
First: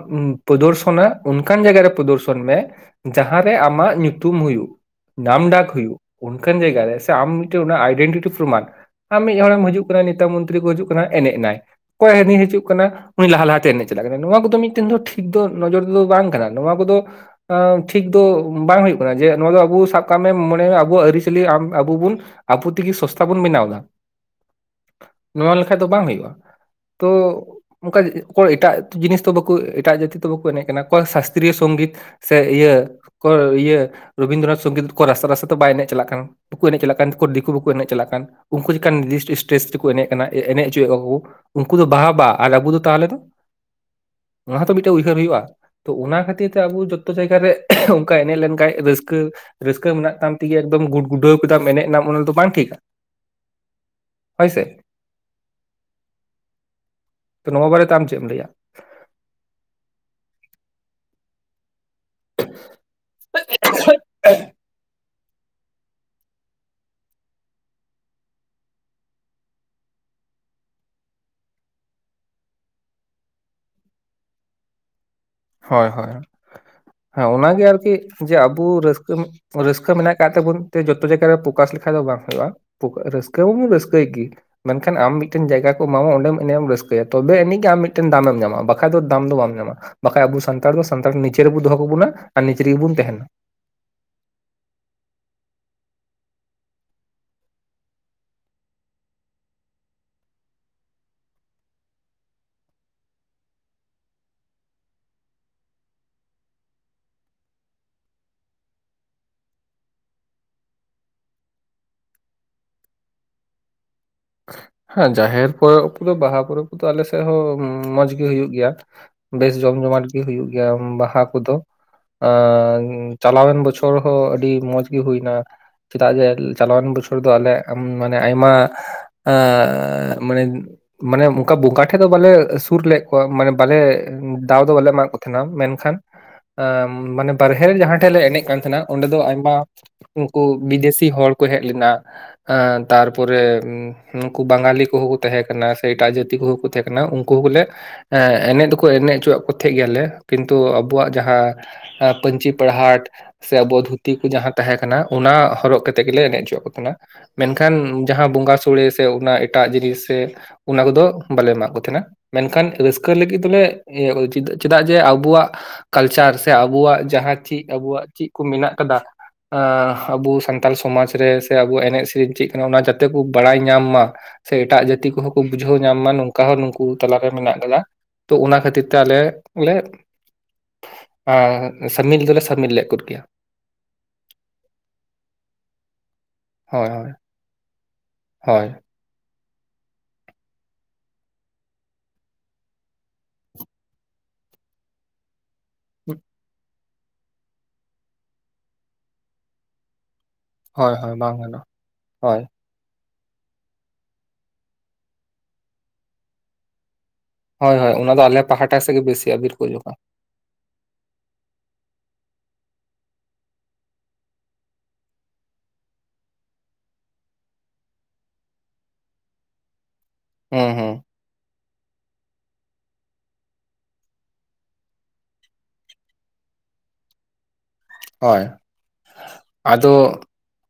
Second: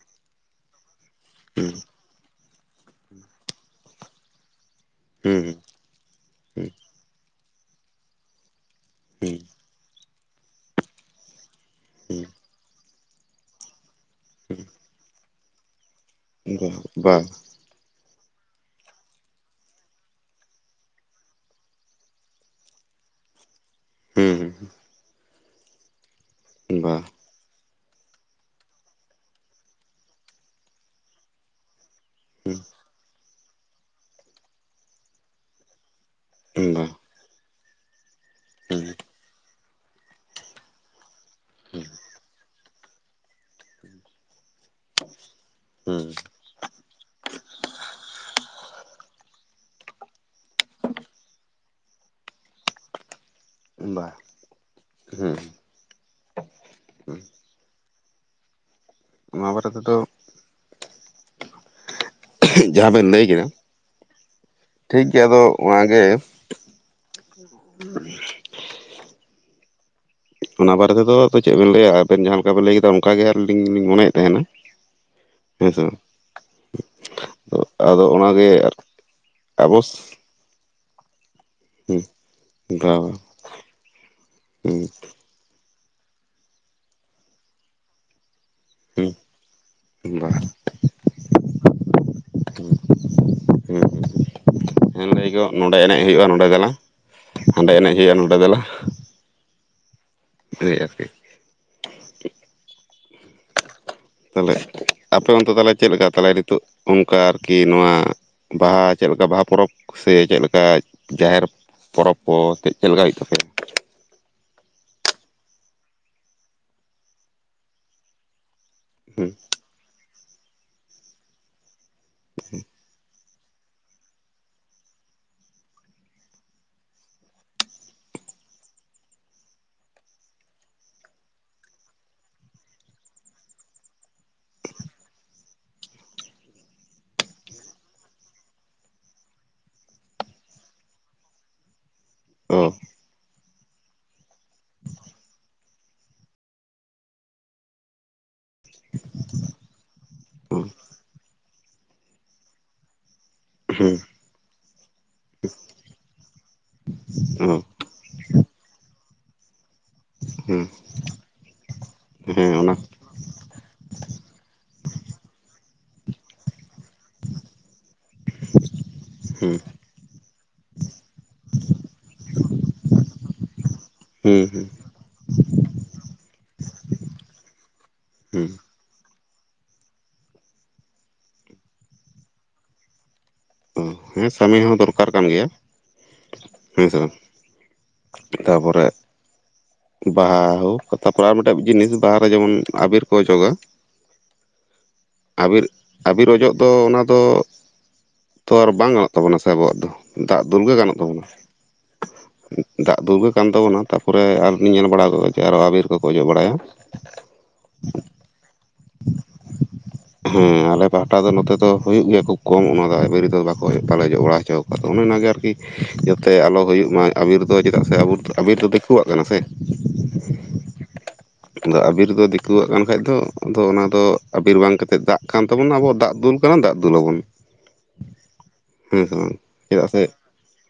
ᱯᱨᱚᱫᱚᱨᱥᱚᱱᱟ ᱚᱱᱠᱟᱱ ᱡᱟᱭᱜᱟ ᱨᱮ ᱯᱨᱚᱫᱚᱨᱥᱚᱱ ᱢᱮ ᱡᱟᱦᱟᱸ ᱨᱮ ᱟᱢᱟᱜ ᱧᱩᱛᱩᱢ ᱦᱩᱭᱩᱜ ᱱᱟᱢ ᱰᱟᱠ ᱦᱩᱭᱩᱜ ᱚᱱᱠᱟᱱ ᱡᱟᱭᱜᱟ ᱨᱮ ᱥᱮ ᱟᱢ ᱢᱤᱫᱴᱮᱱ ᱟᱭᱰᱮᱱᱴᱤ ᱯᱨᱚᱢᱟᱱ ᱟᱢ ᱢᱤᱫ ᱦᱚᱲᱮᱢ ᱦᱤᱡᱩᱜ ᱠᱟᱱᱟ ᱱᱮᱛᱟ ᱢᱚᱱᱛᱨᱤ ᱠᱚ ᱦᱤᱡᱩᱜ ᱠᱟᱱᱟ ᱮᱱᱮᱡ ᱱᱟᱭ ᱚᱠᱚᱭ ᱦᱟᱹᱱᱤ ᱦᱤᱡᱩᱜ ᱠᱟᱱᱟ ᱩᱱᱤ ᱞᱟᱦᱟ ᱞᱟᱦᱟᱛᱮ ᱮᱱᱮᱡ ᱪᱟᱞ ᱠᱟᱱᱟ ᱱᱚᱣᱟ ᱠᱚᱫᱚ ᱢᱤᱫᱴᱮᱱ ᱫᱚ ᱴᱷᱤᱠ ᱫᱚ ᱱᱚᱡᱚᱨ ᱫᱚ ᱵᱟᱝ ᱠᱟᱱᱟ ᱱᱚᱣᱟ ᱠᱚᱫᱚ ᱵᱟ ᱴᱷᱤᱠ ᱫᱚ ᱵᱟᱝ ᱦ ᱦᱩᱭᱩᱜᱭᱜ ᱠᱟᱱᱟ ᱡᱮ ᱱᱚᱣᱟ ᱫᱚ ᱟᱵᱚ ᱥᱟᱵ ᱠᱟᱜ ᱢᱮ ᱢᱚᱱᱮ ᱟᱵᱣᱟᱜ ᱟᱹᱨᱤᱪᱟᱹᱞᱤ ᱟᱵᱚ ᱵᱩᱱ ᱟᱵᱚ ᱛᱮᱜᱮ ᱥᱚᱥᱛᱟ ᱵᱚᱱ ᱵᱮᱱᱟᱣ ᱮᱫᱟ ᱦᱩᱸ ᱦᱩᱸ ᱱᱚᱣᱟ ᱞᱮᱠᱷᱟ ᱫᱚ ᱵᱟᱝ ᱦᱩᱭᱩᱜᱼᱟ ᱦᱩᱸ ᱦᱩᱸ ᱦᱩᱸ ᱦᱩᱸ ᱵᱟ ᱦᱩᱸ ᱦᱩᱸ ᱦᱩᱸ ᱦᱩᱸ ᱦᱩᱸ ᱦᱩᱸ ᱵᱟ ᱵᱟ ᱦᱩᱸ ᱦᱩᱸ ᱵᱟ ᱛᱚ ᱚᱱᱠᱟ ᱚᱠᱚᱭ ᱮᱴᱟᱜ ᱡᱤᱱᱤᱥ ᱫᱚ ᱵᱟᱠᱚ ᱮᱴᱟᱜ ᱡᱟᱹᱛᱤ ᱫᱚ ᱵᱟᱠᱚ ᱮᱱᱮᱡ ᱠᱟᱱᱟ ᱚᱠᱚᱭ ᱥᱟᱥᱛᱨᱤᱭᱚ ᱥᱚᱝᱜᱤᱛ ᱥᱮ ᱦᱩᱸ ᱤᱭᱟᱹ ᱠᱚ ᱤᱭᱟᱹ ᱨᱚᱵᱤᱱᱫᱨᱚᱱᱟᱛᱷ ᱥᱚᱝᱜᱤᱛ ᱠᱚ ᱨᱟᱥᱛᱟ ᱨᱟᱥᱛᱟ ᱛᱮ ᱵᱟᱭ ᱮᱱᱮᱡ ᱪᱟᱞᱟᱜ ᱠᱟᱱ ᱵᱟᱠᱚ ᱮᱱᱮᱡ ᱵᱟ ᱪᱟᱞᱟᱜ ᱠᱟᱱ ᱫᱤᱠᱩ ᱵᱟᱠᱚ ᱮᱱᱮᱡ ᱪᱟᱞᱟᱜ ᱠᱟᱱ ᱩᱱᱠᱩ ᱦᱩᱸ ᱪᱟᱱ ᱱᱤᱨᱫᱤᱥ ᱥᱴᱮᱥ ᱛᱮᱠᱚ ᱮᱱᱮᱡ ᱮᱱᱮᱡ ᱦᱚᱪᱚᱭᱮᱫ ᱠᱚᱣᱟ ᱩᱱᱠᱩ ᱫᱚ ᱵᱟᱦᱟ ᱟᱨ ᱟᱵᱚ ᱫᱚ ᱛᱟᱦᱚᱞᱮ ᱫᱚ ᱚᱱᱟᱛᱚ ᱢᱤᱫᱴᱮᱡ ᱩᱭᱦᱟᱹᱨ ᱦᱩᱭᱩᱜᱼᱟ ᱛᱚ ᱦᱩᱸ ᱚᱱᱟ ᱠᱷᱟᱹᱛᱤᱨ ᱛᱮ ᱟᱵᱚ ᱡᱚᱛᱚ ᱡᱚᱛᱚ ᱡᱟᱭᱜᱟ ᱨᱮ ᱚᱱᱠᱟ ᱮᱱᱮᱡ ᱞᱮᱱᱠᱟᱱᱡ ᱨᱟᱹᱥᱠᱟᱹ ᱨᱟᱹᱥᱠᱟᱹ ᱢᱮᱱᱟᱜ ᱛᱟᱢ ᱛᱮᱜᱮ ᱮᱠᱫᱚᱢ ᱜᱩᱰ ᱜᱩᱰᱟᱹᱣ ᱠᱮᱫᱟᱢ ᱮᱱᱮᱡ ᱮᱱᱟ ᱛ ᱵᱟᱝ ᱴᱷᱤᱠ-ᱟ ᱵᱟᱝ ᱦᱳᱭ ᱥᱮ ᱦᱮᱸ ᱛᱚ ᱱᱚᱣᱟ ᱵᱟᱨᱮᱛᱮ ᱟᱢ ᱪᱮᱫ ᱮᱢ ᱞᱟᱹᱭᱟ ᱚᱱᱟ ᱵᱟᱨᱮ ᱛᱮᱫᱚ ᱡᱟᱦᱟᱸ ᱵᱮᱱ ᱞᱟᱹᱭ ᱠᱮᱫᱟ ᱴᱷᱤᱠᱜᱮᱭᱟ ᱟᱫᱚ ᱚᱱᱟᱜᱮ ᱚᱱᱟ ᱵᱟᱨᱮ ᱛᱮᱫᱚ ᱪᱮᱫ ᱵᱮᱱ ᱞᱟᱹᱭᱟ ᱟᱵᱮᱱ ᱡᱟᱦᱟᱸ ᱞᱮᱠᱟ ᱵᱮᱱ ᱞᱟᱹᱭ ᱠᱮᱫᱟ ᱚᱱᱠ ᱜᱮ ᱞᱤᱧ ᱢᱚᱱᱮᱭᱮᱫ ᱛᱟᱦᱮᱱᱟ ᱦᱮᱸᱥᱮ ᱦᱳᱭ ᱦᱳᱭ ᱦᱮᱸ ᱚᱱᱟᱜᱮ ᱟᱨᱠᱤ ᱟᱫᱚ ᱡᱮ ᱚᱱᱟᱜᱮ ᱟᱵᱚᱟᱹᱠ ᱟᱵᱚ ᱨᱟᱹᱥᱠᱟᱹ ᱢᱮᱱᱟᱜ ᱠᱫ ᱛᱟᱵᱚᱱ ᱡᱚᱛᱚ ᱡᱟᱭᱜᱟ ᱨᱮ ᱯᱷᱚᱠᱟᱥ ᱞᱮᱠᱷᱟᱡ ᱦᱩᱸ ᱫᱚ ᱵᱟᱝ ᱦᱩᱭᱩᱜᱼᱟ ᱵᱟ ᱵᱟ ᱨᱟᱹᱥᱠᱟᱹ ᱢᱟ ᱨᱟᱹᱥᱠᱟᱹᱭ ᱜᱮ ᱦᱩᱸ ᱢᱮᱱᱠᱷᱟᱱ ᱟᱢ ᱢᱤᱫᱴᱮᱱ ᱡᱟᱭᱜᱟ ᱮᱢᱟᱢᱟ ᱚᱸᱰᱮ ᱮᱱᱮᱡ ᱮᱢ ᱨᱟᱹᱥᱠᱟᱹᱭᱟ ᱛᱚᱵᱮ ᱮᱱᱮᱡ ᱜᱮ ᱢᱤᱫᱮᱴ ᱫᱟᱢᱮ ᱮᱢ ᱧᱟᱢᱟ ᱵᱟᱠᱷᱡ ᱫᱚ ᱦᱩᱸ ᱫᱟᱢ ᱫᱚ ᱵᱟᱢ ᱧᱟᱢᱟ ᱵᱟᱠᱷᱟᱡ ᱵᱟ ᱟᱵᱚ ᱥᱟᱱᱛᱟᱲ ᱫᱚ ᱥᱟᱱᱛᱟᱲ ᱱᱤᱡᱮ ᱨᱮᱵᱚᱱ ᱫᱚᱦᱚ ᱠᱟᱵᱚᱱᱟ ᱟᱨ ᱱᱤᱡᱮ ᱨᱮᱜᱮ ᱵᱚᱱ ᱛᱟᱦᱮᱱᱟ ᱦᱮᱸ ᱱᱚᱰᱮ ᱮᱱᱮᱡ ᱦᱩᱭᱩᱜᱼᱟ ᱱᱚᱰᱮᱞᱟᱝ ᱦᱟᱸᱰᱮ ᱮᱱᱮᱡ ᱦᱩᱭᱩᱜᱼᱟ ᱱᱚᱰᱮ ᱫᱚᱞᱟᱝ ᱮᱭ ᱟᱨᱠᱤ ᱛᱟᱦᱮ ᱟᱯᱮ ᱚᱱᱛᱮ ᱛᱮ ᱪᱮᱫᱞᱮᱠᱟ ᱛᱟᱞᱮ ᱱᱤᱛᱚᱜ ᱚᱱᱠᱟ ᱟᱨᱠᱤ ᱱᱚᱣᱟ ᱵᱟᱦᱟ ᱪᱮᱫ ᱞᱮᱠᱟ ᱵᱟᱦᱟ ᱯᱚᱨᱚᱵᱽ ᱥᱮ ᱪᱮᱫ ᱞᱮᱠᱟ ᱡᱟᱦᱮᱨ ᱯᱚᱨᱚᱵᱽ ᱠᱚ ᱪᱮᱫ ᱪᱮᱫ ᱞᱮᱠᱟ ᱦᱩᱭᱩᱜ ᱛᱟᱯᱮᱭᱟ ᱦᱮᱸ ᱡᱟᱦᱮᱨ ᱯᱚᱨᱚᱵᱽ ᱠᱚᱫᱚ ᱵᱟᱦᱟ ᱯᱚᱨᱚᱵᱽ ᱠᱚᱫᱚ ᱟᱞᱮ ᱥᱮᱫ ᱦᱚᱸ ᱢᱚᱸᱡᱽᱜᱤ ᱦᱩᱭᱩᱜ ᱜᱮᱭᱟ ᱦᱮᱸ ᱵᱮᱥ ᱡᱚᱢ ᱡᱚᱢᱟᱴ ᱜᱮ ᱦᱩᱭᱩᱜ ᱜᱮᱭᱟ ᱵᱟᱦᱟ ᱠᱚᱫᱚ ᱟᱨ ᱪᱟᱞᱟᱣᱮᱱ ᱵᱚᱪᱷᱚᱨ ᱦᱚᱸ ᱟᱹᱰᱤ ᱢᱚᱸᱡᱽ ᱜᱮ ᱦᱩᱭ ᱮᱱᱟ ᱪᱮᱫᱟᱜ ᱡᱮ ᱪᱟᱞᱟᱣᱮᱱ ᱵᱚᱪᱷᱚᱨ ᱫᱚ ᱟᱞᱮ ᱢᱟᱱᱮ ᱟᱭᱢᱟ ᱮ ᱢᱟᱱᱮ ᱢᱟᱱᱮ ᱚᱱᱠᱟ ᱵᱚᱸᱜᱟ ᱴᱷᱮᱡ ᱫᱚ ᱵᱟᱞᱮ ᱥᱩᱨ ᱞᱮᱫ ᱠᱚᱣᱟ ᱢᱟᱱᱮ ᱵᱟᱞᱮ ᱫᱟᱣ ᱫᱚ ᱵᱟᱞᱮ ᱮᱢᱟᱫ ᱠᱚ ᱛᱟᱦᱮᱱᱟ ᱢᱮᱱᱠᱷᱟᱱ ᱢᱟᱱᱮ ᱵᱟᱨᱦᱮ ᱡᱟᱦᱟᱸᱴᱷᱮᱡ ᱞᱮ ᱮᱱᱮᱡ ᱠᱟᱱ ᱛᱟᱦᱮᱸᱱᱟ, ᱚᱸᱰᱮ ᱫᱚ ᱟᱭᱢᱟ ᱩᱱᱠᱩ ᱵᱤᱫᱮᱥᱤ ᱦᱚᱲ ᱠᱚ ᱦᱮᱡ ᱞᱮᱱᱟ᱾ ᱚ ᱛᱟᱨᱯᱚᱨᱮ ᱱᱩᱠᱩ ᱵᱟᱝᱜᱟᱞᱤ ᱠᱚᱦᱚᱸ ᱠᱚ ᱛᱟᱦᱮᱸ ᱠᱟᱱᱟ ᱥᱮ ᱮᱴᱟᱜ ᱡᱟᱹᱛᱤ ᱠᱚᱦᱚᱸ ᱠᱚ ᱛᱟᱦᱮᱸ ᱠᱟᱱᱟ ᱩᱱᱠᱩ ᱦᱚᱸᱞᱮ ᱮᱸ ᱮᱱᱮᱡ ᱫᱚᱠᱚ ᱮᱱᱮᱡ ᱦᱚᱪᱚᱣᱟᱜ ᱠᱚ ᱛᱟᱦᱮᱸᱫ ᱜᱮᱭᱟᱞᱮ ᱠᱤᱱᱛᱩ ᱟᱵᱚᱣᱟᱜ ᱡᱟᱦᱟᱸ ᱯᱟᱹᱱᱪᱤᱪᱤ- ᱯᱟᱲᱦᱟᱴ ᱥᱮ ᱟᱵᱚ ᱦᱮᱸ ᱫᱷᱩᱛᱤ ᱠᱚ ᱡᱟᱦᱟᱸ ᱛᱟᱦᱮᱸ ᱠᱟᱱᱟ᱾ ᱚᱱᱟ ᱦᱚᱨᱚᱜ ᱠᱟᱛᱮ ᱜᱮᱞᱮ ᱮᱱᱮᱡ ᱡᱚᱜᱣᱟᱜ ᱠᱟᱱᱟ ᱚ ᱢᱮᱱᱠᱷᱟᱱ ᱡᱟᱦᱟᱸ ᱵᱚᱸᱜᱟ ᱥᱳᱲᱮ ᱥᱮ ᱚᱱᱟ ᱮᱴᱟᱜ ᱡᱤᱱᱤᱥ ᱥᱮ ᱦᱮᱸ ᱚᱱᱟ ᱠᱚᱫᱚ ᱵᱟᱞᱮ ᱮᱢᱟᱜ ᱠᱚ ᱛᱟᱦᱮᱸᱱᱟ ᱦᱮᱸ ᱢᱮᱱᱠᱷᱟᱱ ᱚᱱᱟ ᱨᱟᱹᱥᱠᱟᱹ ᱞᱟᱹᱜᱤᱫ ᱫᱚᱞᱮ ᱩ ᱪᱮᱫᱟᱜ ᱡᱮ ᱟᱵᱚᱣᱟᱜ ᱠᱟᱞᱪᱟᱨ ᱥᱮ ᱟᱵᱚᱣᱟᱜ ᱡᱟᱦᱟᱸ ᱪᱮᱫ ᱟᱵᱚᱣᱟᱜ ᱪᱮᱫ ᱠᱚ ᱢᱮᱱᱟᱜ ᱟᱠᱟᱫᱟ, ᱦᱮᱸ ᱟᱵᱩ ᱥᱟᱱᱛᱟᱞ ᱥᱚᱢᱟᱡᱽ ᱨᱮ ᱥᱮ ᱟᱵᱚᱣᱟᱜ ᱮᱱᱮᱡ - ᱥᱮᱨᱮᱧ ᱪᱮᱫ ᱠᱟᱱᱟ ᱚᱱᱟ ᱡᱟᱛᱮ ᱠᱚ ᱵᱟᱲᱟᱭ ᱧᱟᱢ ᱢᱟ ᱦᱮᱸ ᱥᱮ ᱦᱮᱸ ᱮᱴᱟᱜ ᱡᱟᱹᱛᱤ ᱠᱚᱦᱚᱸ ᱠᱚ ᱵᱩᱡᱷᱟᱹᱣ ᱧᱟᱢ ᱢᱟ ᱱᱚᱝᱠᱟ ᱦᱚᱸ ᱱᱩᱠᱩ ᱛᱟᱞᱞᱟᱟᱨᱮ ᱢᱮᱱᱟᱜ ᱠᱟᱫᱟ᱾ ᱛᱚ ᱦᱮᱸ ᱚᱱᱟ ᱠᱷᱟᱛᱤᱨ ᱛᱮ ᱟᱞᱮ ᱵᱚᱞᱮ ᱥᱟᱢᱤᱞ ᱫᱚᱞᱮ ᱥᱟᱹᱢᱤᱞ ᱫᱚ ᱞᱮ ᱥᱟᱹᱢᱤᱞ ᱞᱮᱫ ᱠᱚᱫ ᱠᱮᱭᱟ᱾ ᱚ ᱦᱮᱸ ᱥᱟᱹᱢᱤᱞ ᱦᱚᱸ ᱫᱚᱨᱠᱟᱨ ᱠᱟᱱ ᱜᱮᱭᱟ ᱦᱮᱸ ᱦᱳᱭ ᱥᱮ ᱦᱳᱭ ᱵᱟᱝ ᱦᱳᱭ ᱛᱟᱯᱚᱨᱮ <inaudible> ᱵᱟᱦᱟ ᱦᱳᱠ ᱛᱟᱨᱯᱚᱨ ᱟᱨ ᱢᱤᱫᱴᱮᱱ ᱡᱤᱱᱤᱥ ᱵᱟᱦᱟᱨᱮ ᱡᱮᱢᱚᱱ ᱟᱵᱮᱨ ᱠᱚ ᱚᱡᱚᱜᱟ <inaudible> ᱟᱹᱵᱤᱨ, ᱟᱵᱤᱨ ᱚᱡᱚᱜ ᱫᱚ ᱚᱱᱟ ᱫᱚ ᱛᱚ ᱟᱨ ᱵᱟᱝ ᱜᱟᱱᱚᱜ ᱛᱟᱵᱚᱱᱟ ᱥᱮ ᱟᱵᱚᱣᱟᱜ ᱫᱚ᱾ ᱫᱟᱜ ᱫᱩᱞ ᱜᱮ ᱦᱳᱭ ᱜᱟᱱᱚᱜ ᱦᱳᱭ ᱛᱟᱵᱚᱱᱟ ᱵᱟᱝ ᱜᱟᱱᱚᱜᱼᱟ ᱦᱳᱭ ᱫᱟᱜ ᱫᱩᱞ ᱜᱮ᱾ ᱠᱟᱱ ᱛᱟᱵᱚᱱᱟ ᱛᱟᱨᱯᱚᱨᱮ ᱟᱨᱦᱚ ᱞᱤᱧ ᱧᱮᱞ ᱵᱟᱲᱟ ᱟᱠᱟᱫᱟ ᱡᱮ ᱟᱨᱦᱚ ᱟᱵᱤᱨ ᱠᱚᱠᱚ ᱚᱡᱚᱜ ᱵᱟᱲᱟᱭᱟ᱾ ᱦᱳᱭ ᱦᱳᱭ ᱚᱱᱟ ᱫᱚ ᱟᱞᱮ ᱯᱟᱦᱴᱟ ᱥᱮᱫ ᱜᱮ ᱵᱮᱥᱤ ᱟᱵᱤᱨ ᱠᱚᱠᱚ ᱚᱡᱚᱜ-ᱟ᱾ ᱦᱮᱸ ᱟᱞᱮ ᱯᱟᱦᱴᱟ ᱫᱚ ᱱᱚᱛᱮ ᱫᱚ ᱦᱩᱭᱩᱜ ᱜᱮᱭᱟ ᱠᱷᱩᱵ ᱠᱚᱢ ᱚᱱᱟ ᱵᱟᱠᱳ ᱵᱟᱞᱮ ᱚᱡᱚᱜ ᱵᱟᱲᱟ ᱦᱚᱪᱚ ᱠᱚᱣᱟ ᱚᱱᱮ ᱚᱱᱟᱜᱮ ᱟᱨᱠᱤ ᱡᱟᱛᱮ ᱟᱞᱚ ᱦᱩᱭᱩᱜ ᱢᱟ ᱟᱵᱤᱨ ᱫᱚ ᱪᱮᱫᱟᱜ ᱥᱮ ᱟᱵᱚ ᱟᱵᱤᱨ ᱫᱚ ᱫᱤᱠᱩᱣᱟᱜ ᱠᱟᱱᱟ ᱥᱮ ᱦᱮᱸ ᱦᱮᱸ ᱟᱫᱚ ᱟᱵᱤᱨ ᱫᱚ ᱫᱤᱠᱩᱣᱟᱜ ᱠᱟᱱ ᱠᱷᱟᱡ ᱫᱚ ᱟᱫᱚ ᱚᱱᱟᱫᱚ ᱟᱵᱤᱨ ᱵᱟᱝ ᱠᱟᱛᱮᱜ ᱫᱟᱜ ᱠᱟᱱ ᱛᱟᱵᱚᱱᱟ ᱟᱵᱚᱣᱟᱜ ᱫᱟᱜ ᱫᱩᱞ ᱠᱟᱱᱟ ᱫᱟᱜ ᱫᱩᱞ ᱟᱵᱚᱱ ᱦᱳᱭ ᱦᱮᱸ ᱥᱮ ᱵᱟᱝ ᱪᱮᱫᱟᱜ ᱥᱮ ᱟᱫᱚ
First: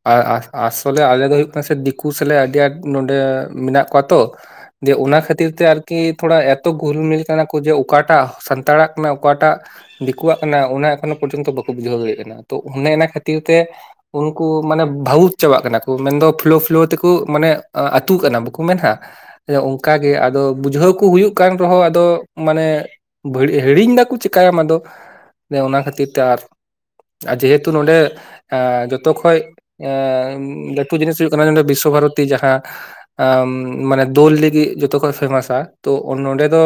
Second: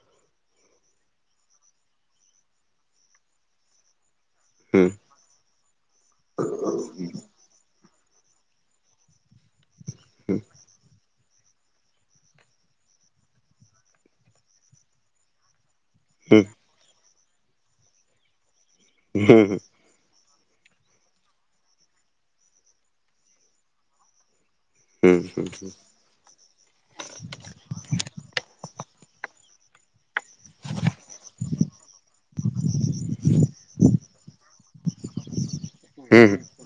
ᱟᱥᱚᱞᱮ ᱟᱞᱮ ᱫᱚ ᱦᱩᱭᱩᱜ ᱠᱟᱱᱟ᱾ ᱫᱤᱠᱩ ᱥᱟᱞᱮ ᱟᱹᱰᱤ ᱟᱸᱴ ᱱᱚᱰᱮ ᱢᱮᱱᱟᱜ ᱠᱚᱣᱟ ᱛᱚ ᱦᱩᱸ ᱫᱤᱭᱮ ᱚᱱᱟ ᱠᱷᱟᱹᱛᱤᱨ ᱛᱮ ᱟᱨᱠᱤ ᱛᱷᱚᱲᱟ ᱮᱛᱚ ᱜᱩᱞᱢᱤᱞ ᱠᱟᱱᱟ ᱠᱚ ᱡᱮ ᱚᱠᱟᱴᱟᱜ ᱥᱟᱱᱛᱟᱲᱟᱜ ᱠᱟᱱᱟ ᱚᱠᱟᱴᱟᱜ ᱫᱤᱠᱩᱣᱟᱜ ᱠᱟᱱᱟ ᱚᱱᱟ ᱮᱠᱷᱚᱱᱳ ᱯᱚᱨᱡᱚᱱᱛᱚ ᱵᱟᱠᱚ ᱵᱩᱡᱷᱟᱹᱣ ᱫᱟᱲᱮᱭᱟᱜ ᱠᱟᱱᱟ᱾ ᱚ ᱚᱱᱮ ᱚᱱᱟ ᱠᱷᱟᱹᱛᱤᱨ ᱛᱮ ᱩᱱᱠᱩ ᱢᱟᱱᱮ ᱵᱷᱟᱹᱵᱩᱠ ᱪᱟᱵᱟᱜ ᱠᱟᱱᱟ ᱠᱚ ᱢᱮᱱ ᱫᱚ ᱦᱩᱸ ᱯᱷᱚᱞᱳ- ᱯᱷᱚᱞᱳ ᱛᱮᱠᱚ ᱢᱟᱱᱮ ᱟᱹᱛᱩᱜ ᱠᱟᱱᱟ ᱵᱟᱠᱚ ᱢᱮᱱ-ᱟ ᱦᱩᱸ ᱚᱱᱠᱟ ᱜᱮ ᱟᱫᱚ ᱵᱩᱡᱷᱟᱹᱣ ᱠᱚ ᱦᱩᱭᱩᱜ ᱠᱟᱱ ᱨᱮᱦᱚᱸ ᱟᱫᱚ ᱢᱟᱱᱮ ᱦᱤᱲᱤᱧ ᱫᱟᱠᱚ ᱪᱮᱫ ᱪᱤᱠᱟᱭᱟᱢ ᱟᱫᱚ ᱦᱩᱸ ᱚᱱᱟ ᱠᱷᱟᱹᱛᱤᱨ ᱛᱮ ᱟᱨ ᱟᱨ ᱡᱮᱦᱮᱛᱩ ᱱᱚᱸᱰᱮ ᱡᱚᱛᱚᱠᱷᱚᱡ ᱞᱟᱹᱴᱩ ᱡᱤᱱᱤᱥ ᱦᱩᱭᱩᱜ ᱠᱟᱱᱟ ᱱᱚᱰᱮ ᱵᱤᱥᱥᱚ ᱵᱷᱟᱨᱚᱛᱤ ᱡᱟᱦᱟᱸ ᱢᱟᱱᱮ ᱫᱳᱞ ᱞᱟᱹᱜᱤᱫ ᱡᱚᱛᱚᱠᱷᱚᱡ ᱯᱷᱮᱢᱟᱥ ᱯᱷᱮᱢᱟᱥᱟ ᱛᱚ ᱦᱩᱸ ᱦᱩᱸ ᱦᱩᱸ ᱦᱩᱸ ᱱᱚᱰᱮ ᱫᱚ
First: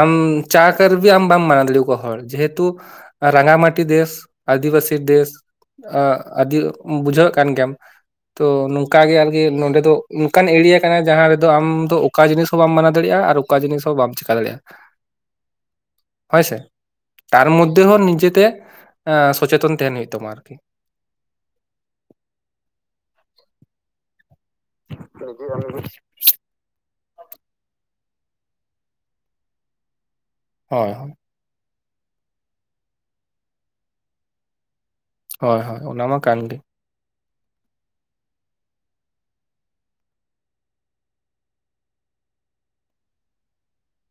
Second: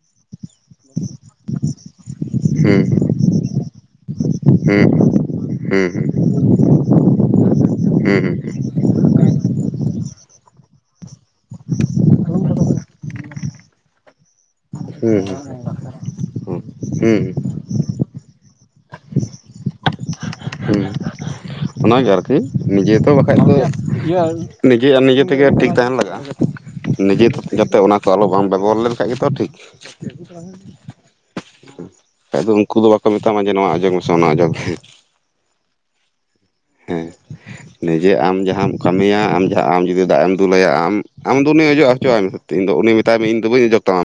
ᱟᱢ ᱪᱟ ᱠᱟᱨᱵᱤ ᱟᱢ ᱵᱟᱢ ᱢᱟᱱᱟᱣ ᱫᱟᱲᱮ ᱟᱠᱚᱣᱟ ᱦᱚᱲ ᱡᱮᱦᱮᱛᱩ ᱨᱟᱸᱜᱟᱢᱴᱤ ᱫᱮᱥ᱾ ᱦᱩᱸ ᱟᱹᱫᱤᱵᱟᱹᱥᱤ ᱫᱮᱥ ᱦᱩᱸ ᱦᱩᱸ ᱟᱫᱤ ᱵᱩᱡᱷᱟᱹᱜ ᱠᱟᱱ ᱜᱮᱭᱟᱢ ᱦᱩᱸ ᱛᱚ ᱱᱚᱝᱠᱟ ᱜᱮ ᱦᱩᱸ ᱟᱨᱠᱤ ᱱᱚᱰᱮ ᱫᱚ ᱚᱱᱠᱟᱱ ᱮᱨᱤᱭᱟ ᱠᱟᱱᱟ ᱡᱟᱦᱟᱸ ᱨᱮᱫᱚ ᱟᱢ ᱫᱚ ᱚᱠᱟ ᱡᱤᱱᱤᱥ ᱦᱚᱸ ᱵᱟᱢ ᱢᱟᱱᱟᱣ ᱦᱩᱸ ᱫᱟᱲᱮᱭᱟᱜ-ᱟ ᱟᱨ ᱚᱠᱟ ᱡᱤᱱᱤᱥ ᱦᱚᱸ ᱵᱟᱢ ᱪᱮᱠᱟ ᱫᱟᱲᱮᱭᱟᱜ-ᱟ᱾ ᱦᱚᱭ ᱥᱮ ᱦᱩᱸ ᱦᱩᱸ ᱛᱟᱨ ᱢᱚᱫᱷᱮ ᱦᱚᱸ ᱱᱤᱡᱮᱛᱮ ᱥᱚᱪᱮᱛᱚᱱ ᱛᱟᱦᱮᱱ ᱦᱩᱭᱩᱜ ᱛᱟᱢᱟ ᱟᱨᱠᱤ ᱦᱩᱸ ᱚᱱᱟᱜᱮ ᱟᱨᱠᱤ ᱱᱤᱡᱮ ᱛᱚ ᱵᱟᱠᱷᱟᱡ ᱫᱚ ᱱᱤᱡᱮ ᱟᱨ ᱱᱤᱡᱮ ᱛᱮᱜᱮ ᱴᱷᱤᱠ ᱛᱟᱦᱮᱱ ᱞᱟᱜᱟᱜ-ᱟ᱾ ᱱᱤᱡᱮ ᱡᱟᱛᱮ ᱚᱱᱟ ᱠᱚ ᱟᱞᱚ ᱵᱟᱢ ᱵᱮᱵᱚᱦᱟᱨ ᱞᱮᱱᱠᱷᱟᱡ ᱜᱮᱛᱚ ᱴᱷᱤᱠ ᱦᱳᱭ ᱦᱳᱭ <unintelligible> ᱵᱟᱠᱷᱟᱡ ᱫᱚ ᱩᱱᱠᱩ ᱫᱚ ᱵᱟᱠᱚ ᱢᱮᱛᱟᱢᱟ ᱡᱮ ᱱᱚᱣᱟ ᱚᱡᱚᱜ ᱢᱮᱥᱮ ᱚᱱᱟ ᱚᱡᱚᱜ ᱢᱮ᱾ ᱦᱳᱭ ᱦᱳᱭ ᱚᱱᱟ ᱢᱟ ᱠᱟᱱ ᱜᱮ ᱦᱮᱸ ᱱᱤᱡᱮ ᱟᱢ ᱡᱟᱦᱟᱸᱢ ᱠᱟᱹᱢᱤᱭᱟ ᱟᱢ ᱡᱟᱦᱟᱸ ᱟᱢ ᱡᱩᱫᱤ ᱫᱟᱜ ᱮᱢ ᱫᱩᱞᱟᱭᱟ ᱟᱢ ᱟᱢ ᱫᱚ ᱩᱱᱤ ᱚᱡᱚᱜ ᱦᱚᱪᱚᱟᱭ ᱢᱮ ᱛᱤᱱ ᱟᱫᱚ ᱩᱱᱤ ᱢᱮᱛᱟᱭ ᱢᱮ ᱤᱧᱫᱚ ᱵᱟᱹᱧ ᱚᱡᱚᱜ ᱛᱟᱢᱟ